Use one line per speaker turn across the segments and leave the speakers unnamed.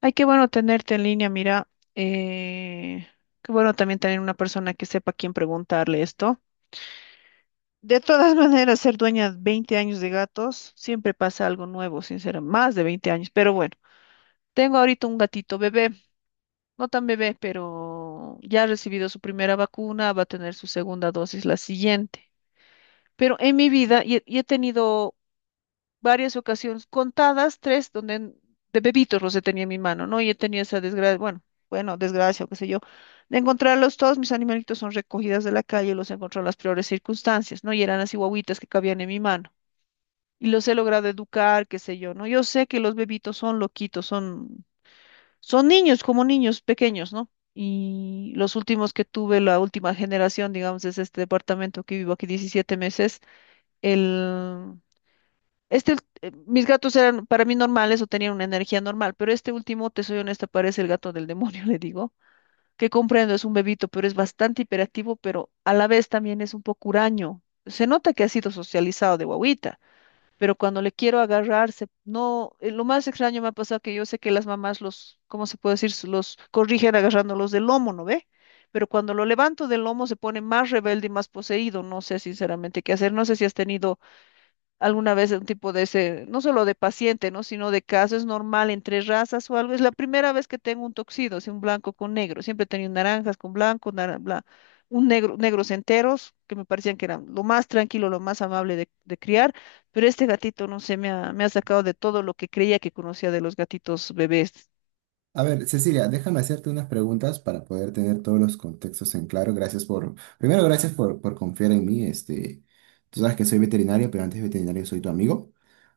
Ay, qué bueno tenerte en línea, mira. eh, Qué bueno también tener una persona que sepa a quién preguntarle esto. De todas maneras, ser dueña de 20 años de gatos, siempre pasa algo nuevo, sinceramente, más de 20 años. Pero bueno, tengo ahorita un gatito bebé, no tan bebé, pero ya ha recibido su primera vacuna, va a tener su segunda dosis la siguiente. Pero en mi vida, y he tenido varias ocasiones, contadas, tres, donde de bebitos los he tenido en mi mano, ¿no? Y he tenido esa desgracia, bueno, bueno, desgracia o qué sé yo, de encontrarlos todos, mis animalitos son recogidas de la calle, los he encontrado en las peores circunstancias, ¿no? Y eran así guaguitas que cabían en mi mano. Y los he logrado educar, qué sé yo, ¿no? Yo sé que los bebitos son loquitos, son niños, como niños pequeños, ¿no? Y los últimos que tuve, la última generación, digamos, es este departamento que vivo aquí 17 meses, el mis gatos eran para mí normales o tenían una energía normal, pero este último, te soy honesta, parece el gato del demonio, le digo, que comprendo, es un bebito, pero es bastante hiperactivo, pero a la vez también es un poco huraño. Se nota que ha sido socializado de guagüita, pero cuando le quiero agarrarse, no, lo más extraño me ha pasado que yo sé que las mamás los, ¿cómo se puede decir? Los corrigen agarrándolos del lomo, ¿no ve? Pero cuando lo levanto del lomo se pone más rebelde y más poseído. No sé sinceramente qué hacer. No sé si has tenido alguna vez un tipo de ese, no solo de paciente, ¿no? Sino de caso, es normal entre razas o algo. Es la primera vez que tengo un toxido, así un blanco con negro. Siempre he tenido naranjas con blanco, un negro, negros enteros, que me parecían que eran lo más tranquilo, lo más amable de criar. Pero este gatito, no sé, me ha sacado de todo lo que creía que conocía de los gatitos bebés.
A ver, Cecilia, déjame hacerte unas preguntas para poder tener todos los contextos en claro. Primero, gracias por confiar en mí. Tú sabes que soy veterinario, pero antes de veterinario soy tu amigo.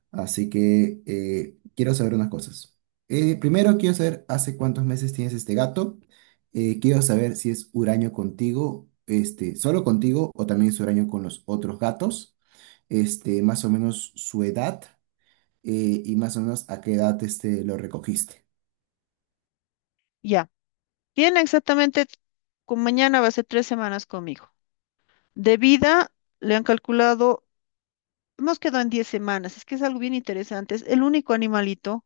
Así que quiero saber unas cosas. Primero, quiero saber hace cuántos meses tienes este gato. Quiero saber si es huraño contigo, solo contigo o también es huraño con los otros gatos. Más o menos su edad y más o menos a qué edad lo recogiste.
Ya. Tiene exactamente, con mañana va a ser 3 semanas conmigo. De vida, le han calculado. Hemos quedado en 10 semanas, es que es algo bien interesante. Es el único animalito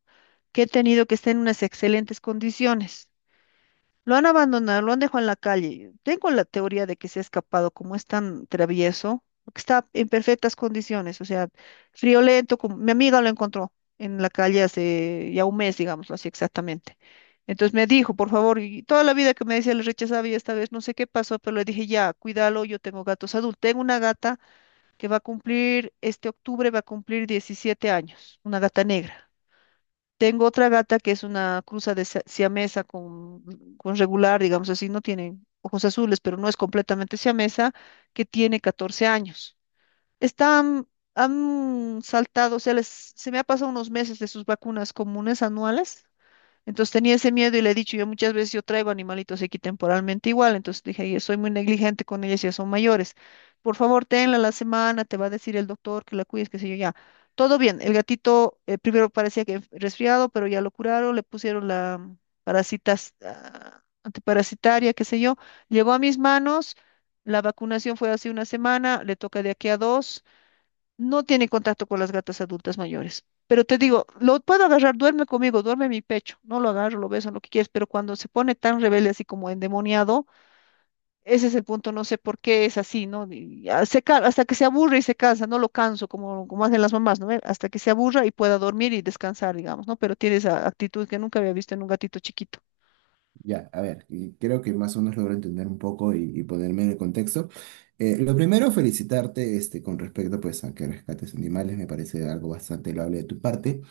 que he tenido que está en unas excelentes condiciones. Lo han abandonado, lo han dejado en la calle. Tengo la teoría de que se ha escapado, como es tan travieso, porque está en perfectas condiciones, o sea, friolento, como mi amiga lo encontró en la calle hace ya un mes, digámoslo así exactamente. Entonces me dijo, por favor, y toda la vida que me decía le rechazaba y esta vez no sé qué pasó, pero le dije, ya, cuídalo, yo tengo gatos adultos. Tengo una gata que va a cumplir, este octubre va a cumplir 17 años, una gata negra. Tengo otra gata que es una cruza de siamesa con regular, digamos así, no tiene ojos azules, pero no es completamente siamesa, que tiene 14 años. Están, han saltado, o sea, se me ha pasado unos meses de sus vacunas comunes anuales, entonces tenía ese miedo y le he dicho, yo muchas veces yo traigo animalitos aquí temporalmente igual, entonces dije, "Yo soy muy negligente con ellas, ya son mayores. Por favor, tenla la semana, te va a decir el doctor que la cuides, qué sé yo, ya". Todo bien, el gatito primero parecía que resfriado, pero ya lo curaron, le pusieron la parasitas, ah, antiparasitaria, qué sé yo. Llegó a mis manos, la vacunación fue hace una semana, le toca de aquí a dos. No tiene contacto con las gatas adultas mayores. Pero te digo, lo puedo agarrar, duerme conmigo, duerme en mi pecho. No lo agarro, lo beso, lo que quieras, pero cuando se pone tan rebelde, así como endemoniado, ese es el punto, no sé por qué es así, ¿no? Y hasta que se aburre y se cansa, no lo canso, como hacen las mamás, ¿no? Hasta que se aburra y pueda dormir y descansar, digamos, ¿no? Pero tiene esa actitud que nunca había visto en un gatito chiquito.
Ya, a ver, y creo que más o menos logro entender un poco y ponerme en el contexto. Lo primero, felicitarte con respecto pues, a que rescates animales, me parece algo bastante loable de tu parte.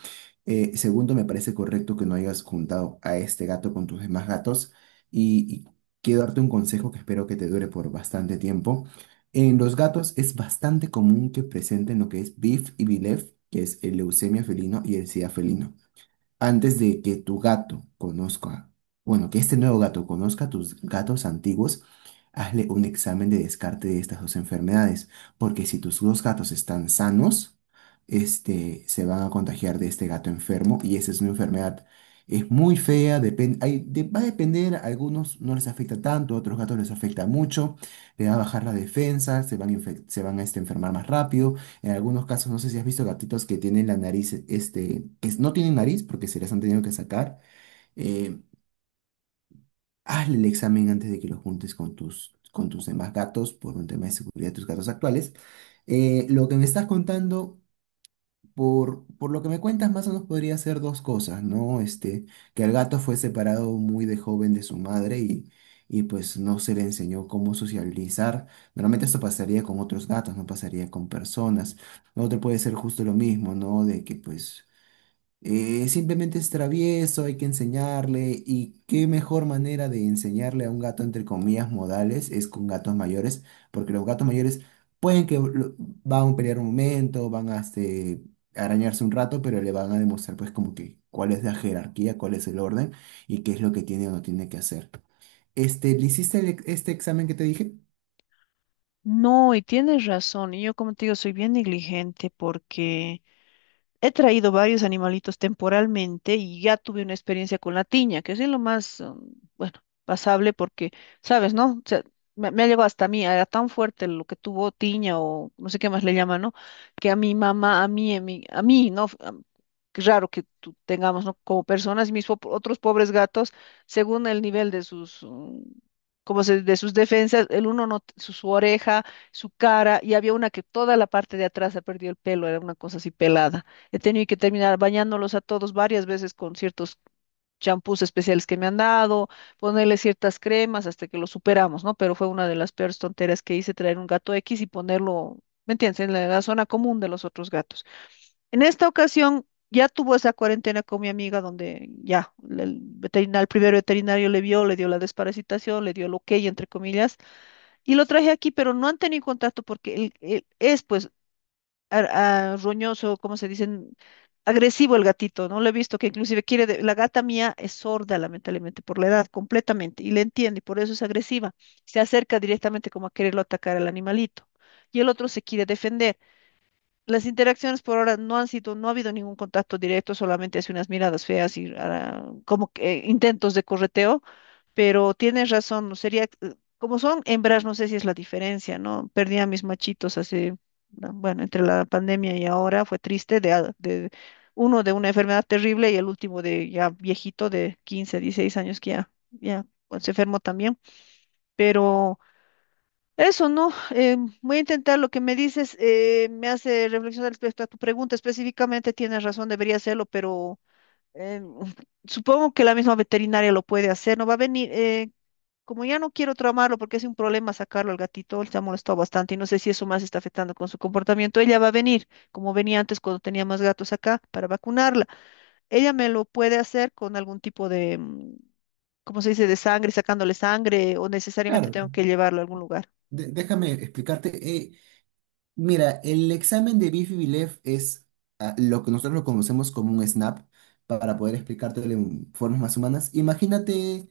Segundo, me parece correcto que no hayas juntado a este gato con tus demás gatos y quiero darte un consejo que espero que te dure por bastante tiempo. En los gatos es bastante común que presenten lo que es BIF y BILEF, que es el leucemia felino y el SIDA felino. Antes de que tu gato conozca, bueno, que este nuevo gato conozca a tus gatos antiguos, hazle un examen de descarte de estas dos enfermedades, porque si tus dos gatos están sanos, se van a contagiar de este gato enfermo y esa es una enfermedad. Es muy fea, va a depender, a algunos no les afecta tanto, a otros gatos les afecta mucho, le va a bajar la defensa, se van a enfermar más rápido. En algunos casos, no sé si has visto gatitos que tienen la nariz, que no tienen nariz porque se las han tenido que sacar. Eh, hazle el examen antes de que lo juntes con con tus demás gatos por un tema de seguridad de tus gatos actuales. Lo que me estás contando por lo que me cuentas, más o menos podría ser dos cosas, ¿no? Que el gato fue separado muy de joven de su madre y pues no se le enseñó cómo socializar. Normalmente esto pasaría con otros gatos, no pasaría con personas. Otro puede ser justo lo mismo, ¿no? De que pues simplemente es travieso, hay que enseñarle y qué mejor manera de enseñarle a un gato entre comillas modales es con gatos mayores, porque los gatos mayores pueden que van a pelear un momento, van a arañarse un rato, pero le van a demostrar pues como que cuál es la jerarquía, cuál es el orden y qué es lo que tiene o no tiene que hacer. ¿Le hiciste el este examen que te dije?
No, y tienes razón. Y yo, como te digo, soy bien negligente porque he traído varios animalitos temporalmente y ya tuve una experiencia con la tiña, que es lo más, bueno, pasable porque, ¿sabes, no? O sea, me ha llevado hasta a mí, era tan fuerte lo que tuvo tiña o no sé qué más le llaman, ¿no? Que a mi mamá, a mí, ¿no? Qué raro que tengamos, ¿no? Como personas, y mis otros pobres gatos, según el nivel de sus, como se, de sus defensas, el uno no, su, su oreja, su cara, y había una que toda la parte de atrás ha perdido el pelo, era una cosa así pelada. He tenido que terminar bañándolos a todos varias veces con ciertos champús especiales que me han dado, ponerle ciertas cremas hasta que lo superamos, ¿no? Pero fue una de las peores tonteras que hice, traer un gato X y ponerlo, ¿me entiendes?, en la zona común de los otros gatos. En esta ocasión ya tuvo esa cuarentena con mi amiga donde ya el veterinario, el primer veterinario le vio, le dio la desparasitación, le dio el ok, entre comillas, y lo traje aquí, pero no han tenido contacto porque es pues roñoso, ¿cómo se dicen? Agresivo el gatito, ¿no? Lo he visto que inclusive quiere, de- la gata mía es sorda, lamentablemente, por la edad, completamente, y le entiende, y por eso es agresiva. Se acerca directamente como a quererlo atacar al animalito. Y el otro se quiere defender. Las interacciones por ahora no han sido, no ha habido ningún contacto directo, solamente hace unas miradas feas y ah, como que intentos de correteo, pero tienes razón, no sería, como son hembras, no sé si es la diferencia, ¿no? Perdí a mis machitos hace, ah, bueno, entre la pandemia y ahora, fue triste, de, a- de uno de una enfermedad terrible y el último de ya viejito de 15, 16 años que ya, ya pues, se enfermó también, pero... Eso, ¿no? Voy a intentar lo que me dices, me hace reflexionar respecto a tu pregunta específicamente, tienes razón, debería hacerlo, pero eh, supongo que la misma veterinaria lo puede hacer, ¿no? Va a venir, como ya no quiero traumarlo porque es un problema sacarlo al gatito, él se ha molestado bastante y no sé si eso más está afectando con su comportamiento, ella va a venir, como venía antes cuando tenía más gatos acá, para vacunarla. Ella me lo puede hacer con algún tipo de, ¿cómo se dice?, de sangre, sacándole sangre o necesariamente
Claro,
tengo que llevarlo a algún lugar.
déjame explicarte. eh, Mira, el examen de bifi es lo que nosotros lo conocemos como un SNAP, para poder explicártelo en formas más humanas. Imagínate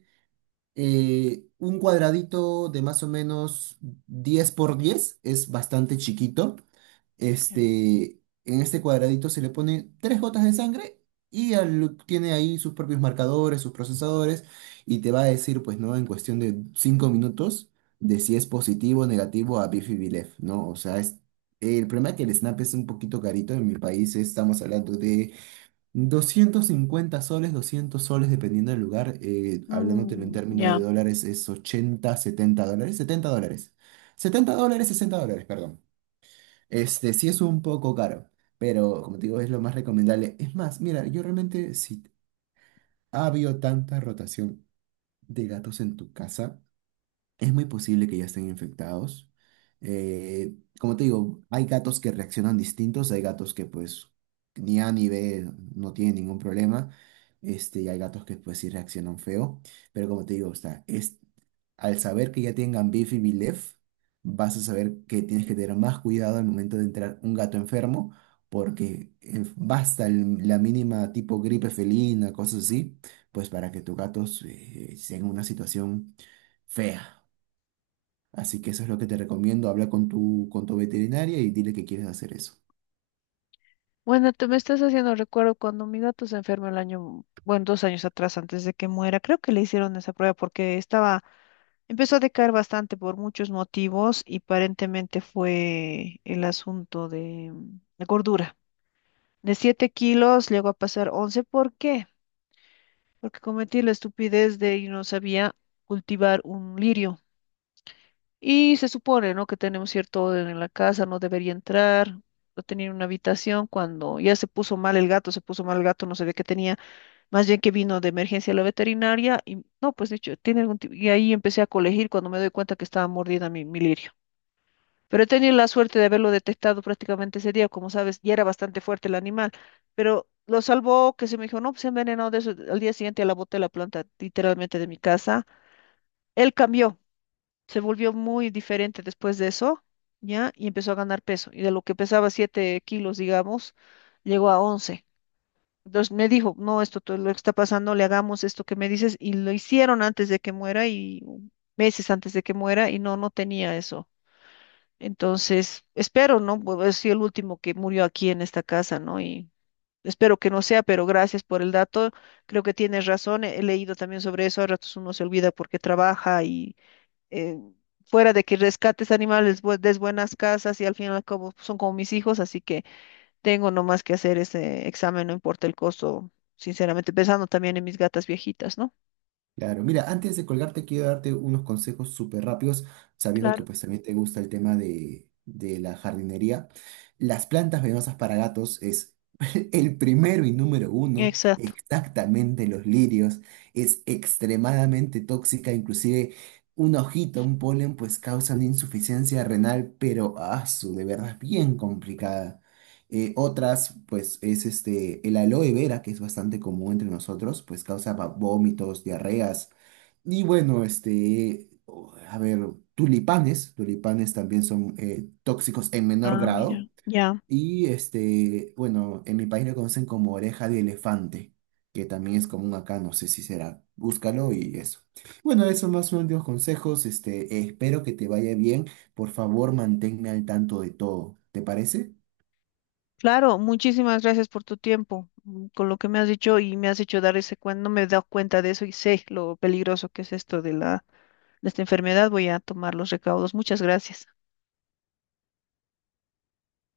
un cuadradito de más o menos 10 por 10, es bastante chiquito, en este cuadradito se le pone tres gotas de sangre y tiene ahí sus propios marcadores, sus procesadores y te va a decir, pues, ¿no? En cuestión de 5 minutos de si es positivo o negativo a Bifidilef, ¿no? O sea, es, el problema es que el SNAP es un poquito carito en mi país, estamos hablando de 250 soles, 200 soles dependiendo del lugar, hablándotelo en
Mm,
términos de
ya.
dólares es 80, 70 dólares, 70 dólares. Setenta dólares, 60 dólares, perdón. Este sí es un poco caro, pero como te digo, es lo más recomendable. Es más, mira, yo realmente si ha habido tanta rotación de gatos en tu casa, es muy posible que ya estén infectados. Eh, como te digo, hay gatos que reaccionan distintos, hay gatos que pues ni A ni B no tienen ningún problema, y hay gatos que pues sí reaccionan feo, pero como te digo, o sea, es, al saber que ya tengan Bifi y Vilef, vas a saber que tienes que tener más cuidado al momento de entrar un gato enfermo, porque basta la mínima tipo gripe felina, cosas así, pues para que tu gato esté en una situación fea. Así que eso es lo que te recomiendo, habla con con tu veterinaria y dile que quieres hacer eso.
Bueno, tú me estás haciendo recuerdo cuando mi gato se enfermó el año, bueno, dos años atrás, antes de que muera. Creo que le hicieron esa prueba porque estaba, empezó a decaer bastante por muchos motivos y aparentemente fue el asunto de, la gordura. De 7 kilos llegó a pasar 11. ¿Por qué? Porque cometí la estupidez de y no sabía cultivar un lirio. Y se supone, ¿no? Que tenemos cierto orden en la casa, no debería entrar, no tenía una habitación. Cuando ya se puso mal el gato, no sabía qué tenía, más bien que vino de emergencia a la veterinaria y no, pues dicho, tiene algún tipo. Y ahí empecé a colegir cuando me doy cuenta que estaba mordida mi lirio. Pero he tenido la suerte de haberlo detectado prácticamente ese día, como sabes, ya era bastante fuerte el animal, pero lo salvó que se me dijo, no, pues se ha envenenado de eso. Al día siguiente la boté la planta literalmente de mi casa. Él cambió, se volvió muy diferente después de eso, ¿ya? Y empezó a ganar peso. Y de lo que pesaba 7 kilos, digamos, llegó a once. Entonces me dijo, no, esto todo lo que está pasando, le hagamos esto que me dices. Y lo hicieron antes de que muera y meses antes de que muera y no, no tenía eso. Entonces, espero, ¿no? Pues es el último que murió aquí en esta casa, ¿no? Y espero que no sea, pero gracias por el dato. Creo que tienes razón. He leído también sobre eso. A ratos uno se olvida porque trabaja y eh, fuera de que rescates animales, des buenas casas y al final como son como mis hijos, así que tengo nomás que hacer ese examen, no importa el costo, sinceramente, pensando también en mis gatas viejitas, ¿no?
Claro, mira, antes de colgarte quiero darte unos consejos súper rápidos, sabiendo que
Claro,
pues también te gusta el tema de la jardinería. Las plantas venenosas para gatos es el primero y número uno,
exacto.
exactamente los lirios, es extremadamente tóxica, inclusive una hojita, un polen, pues causan insuficiencia renal, pero su de verdad es bien complicada. Otras, pues, es el aloe vera, que es bastante común entre nosotros, pues causa vómitos, diarreas. Y bueno, a ver, tulipanes también son tóxicos en menor
Ah, mira,
grado.
ya.
Y bueno, en mi país lo conocen como oreja de elefante, que también es común acá, no sé si será. Búscalo y eso. Bueno, esos más son los consejos. Espero que te vaya bien. Por favor, manténme al tanto de todo. ¿Te parece?
Claro, muchísimas gracias por tu tiempo, con lo que me has dicho y me has hecho dar ese cuenta, no me he dado cuenta de eso y sé lo peligroso que es esto de la, de esta enfermedad, voy a tomar los recaudos. Muchas gracias.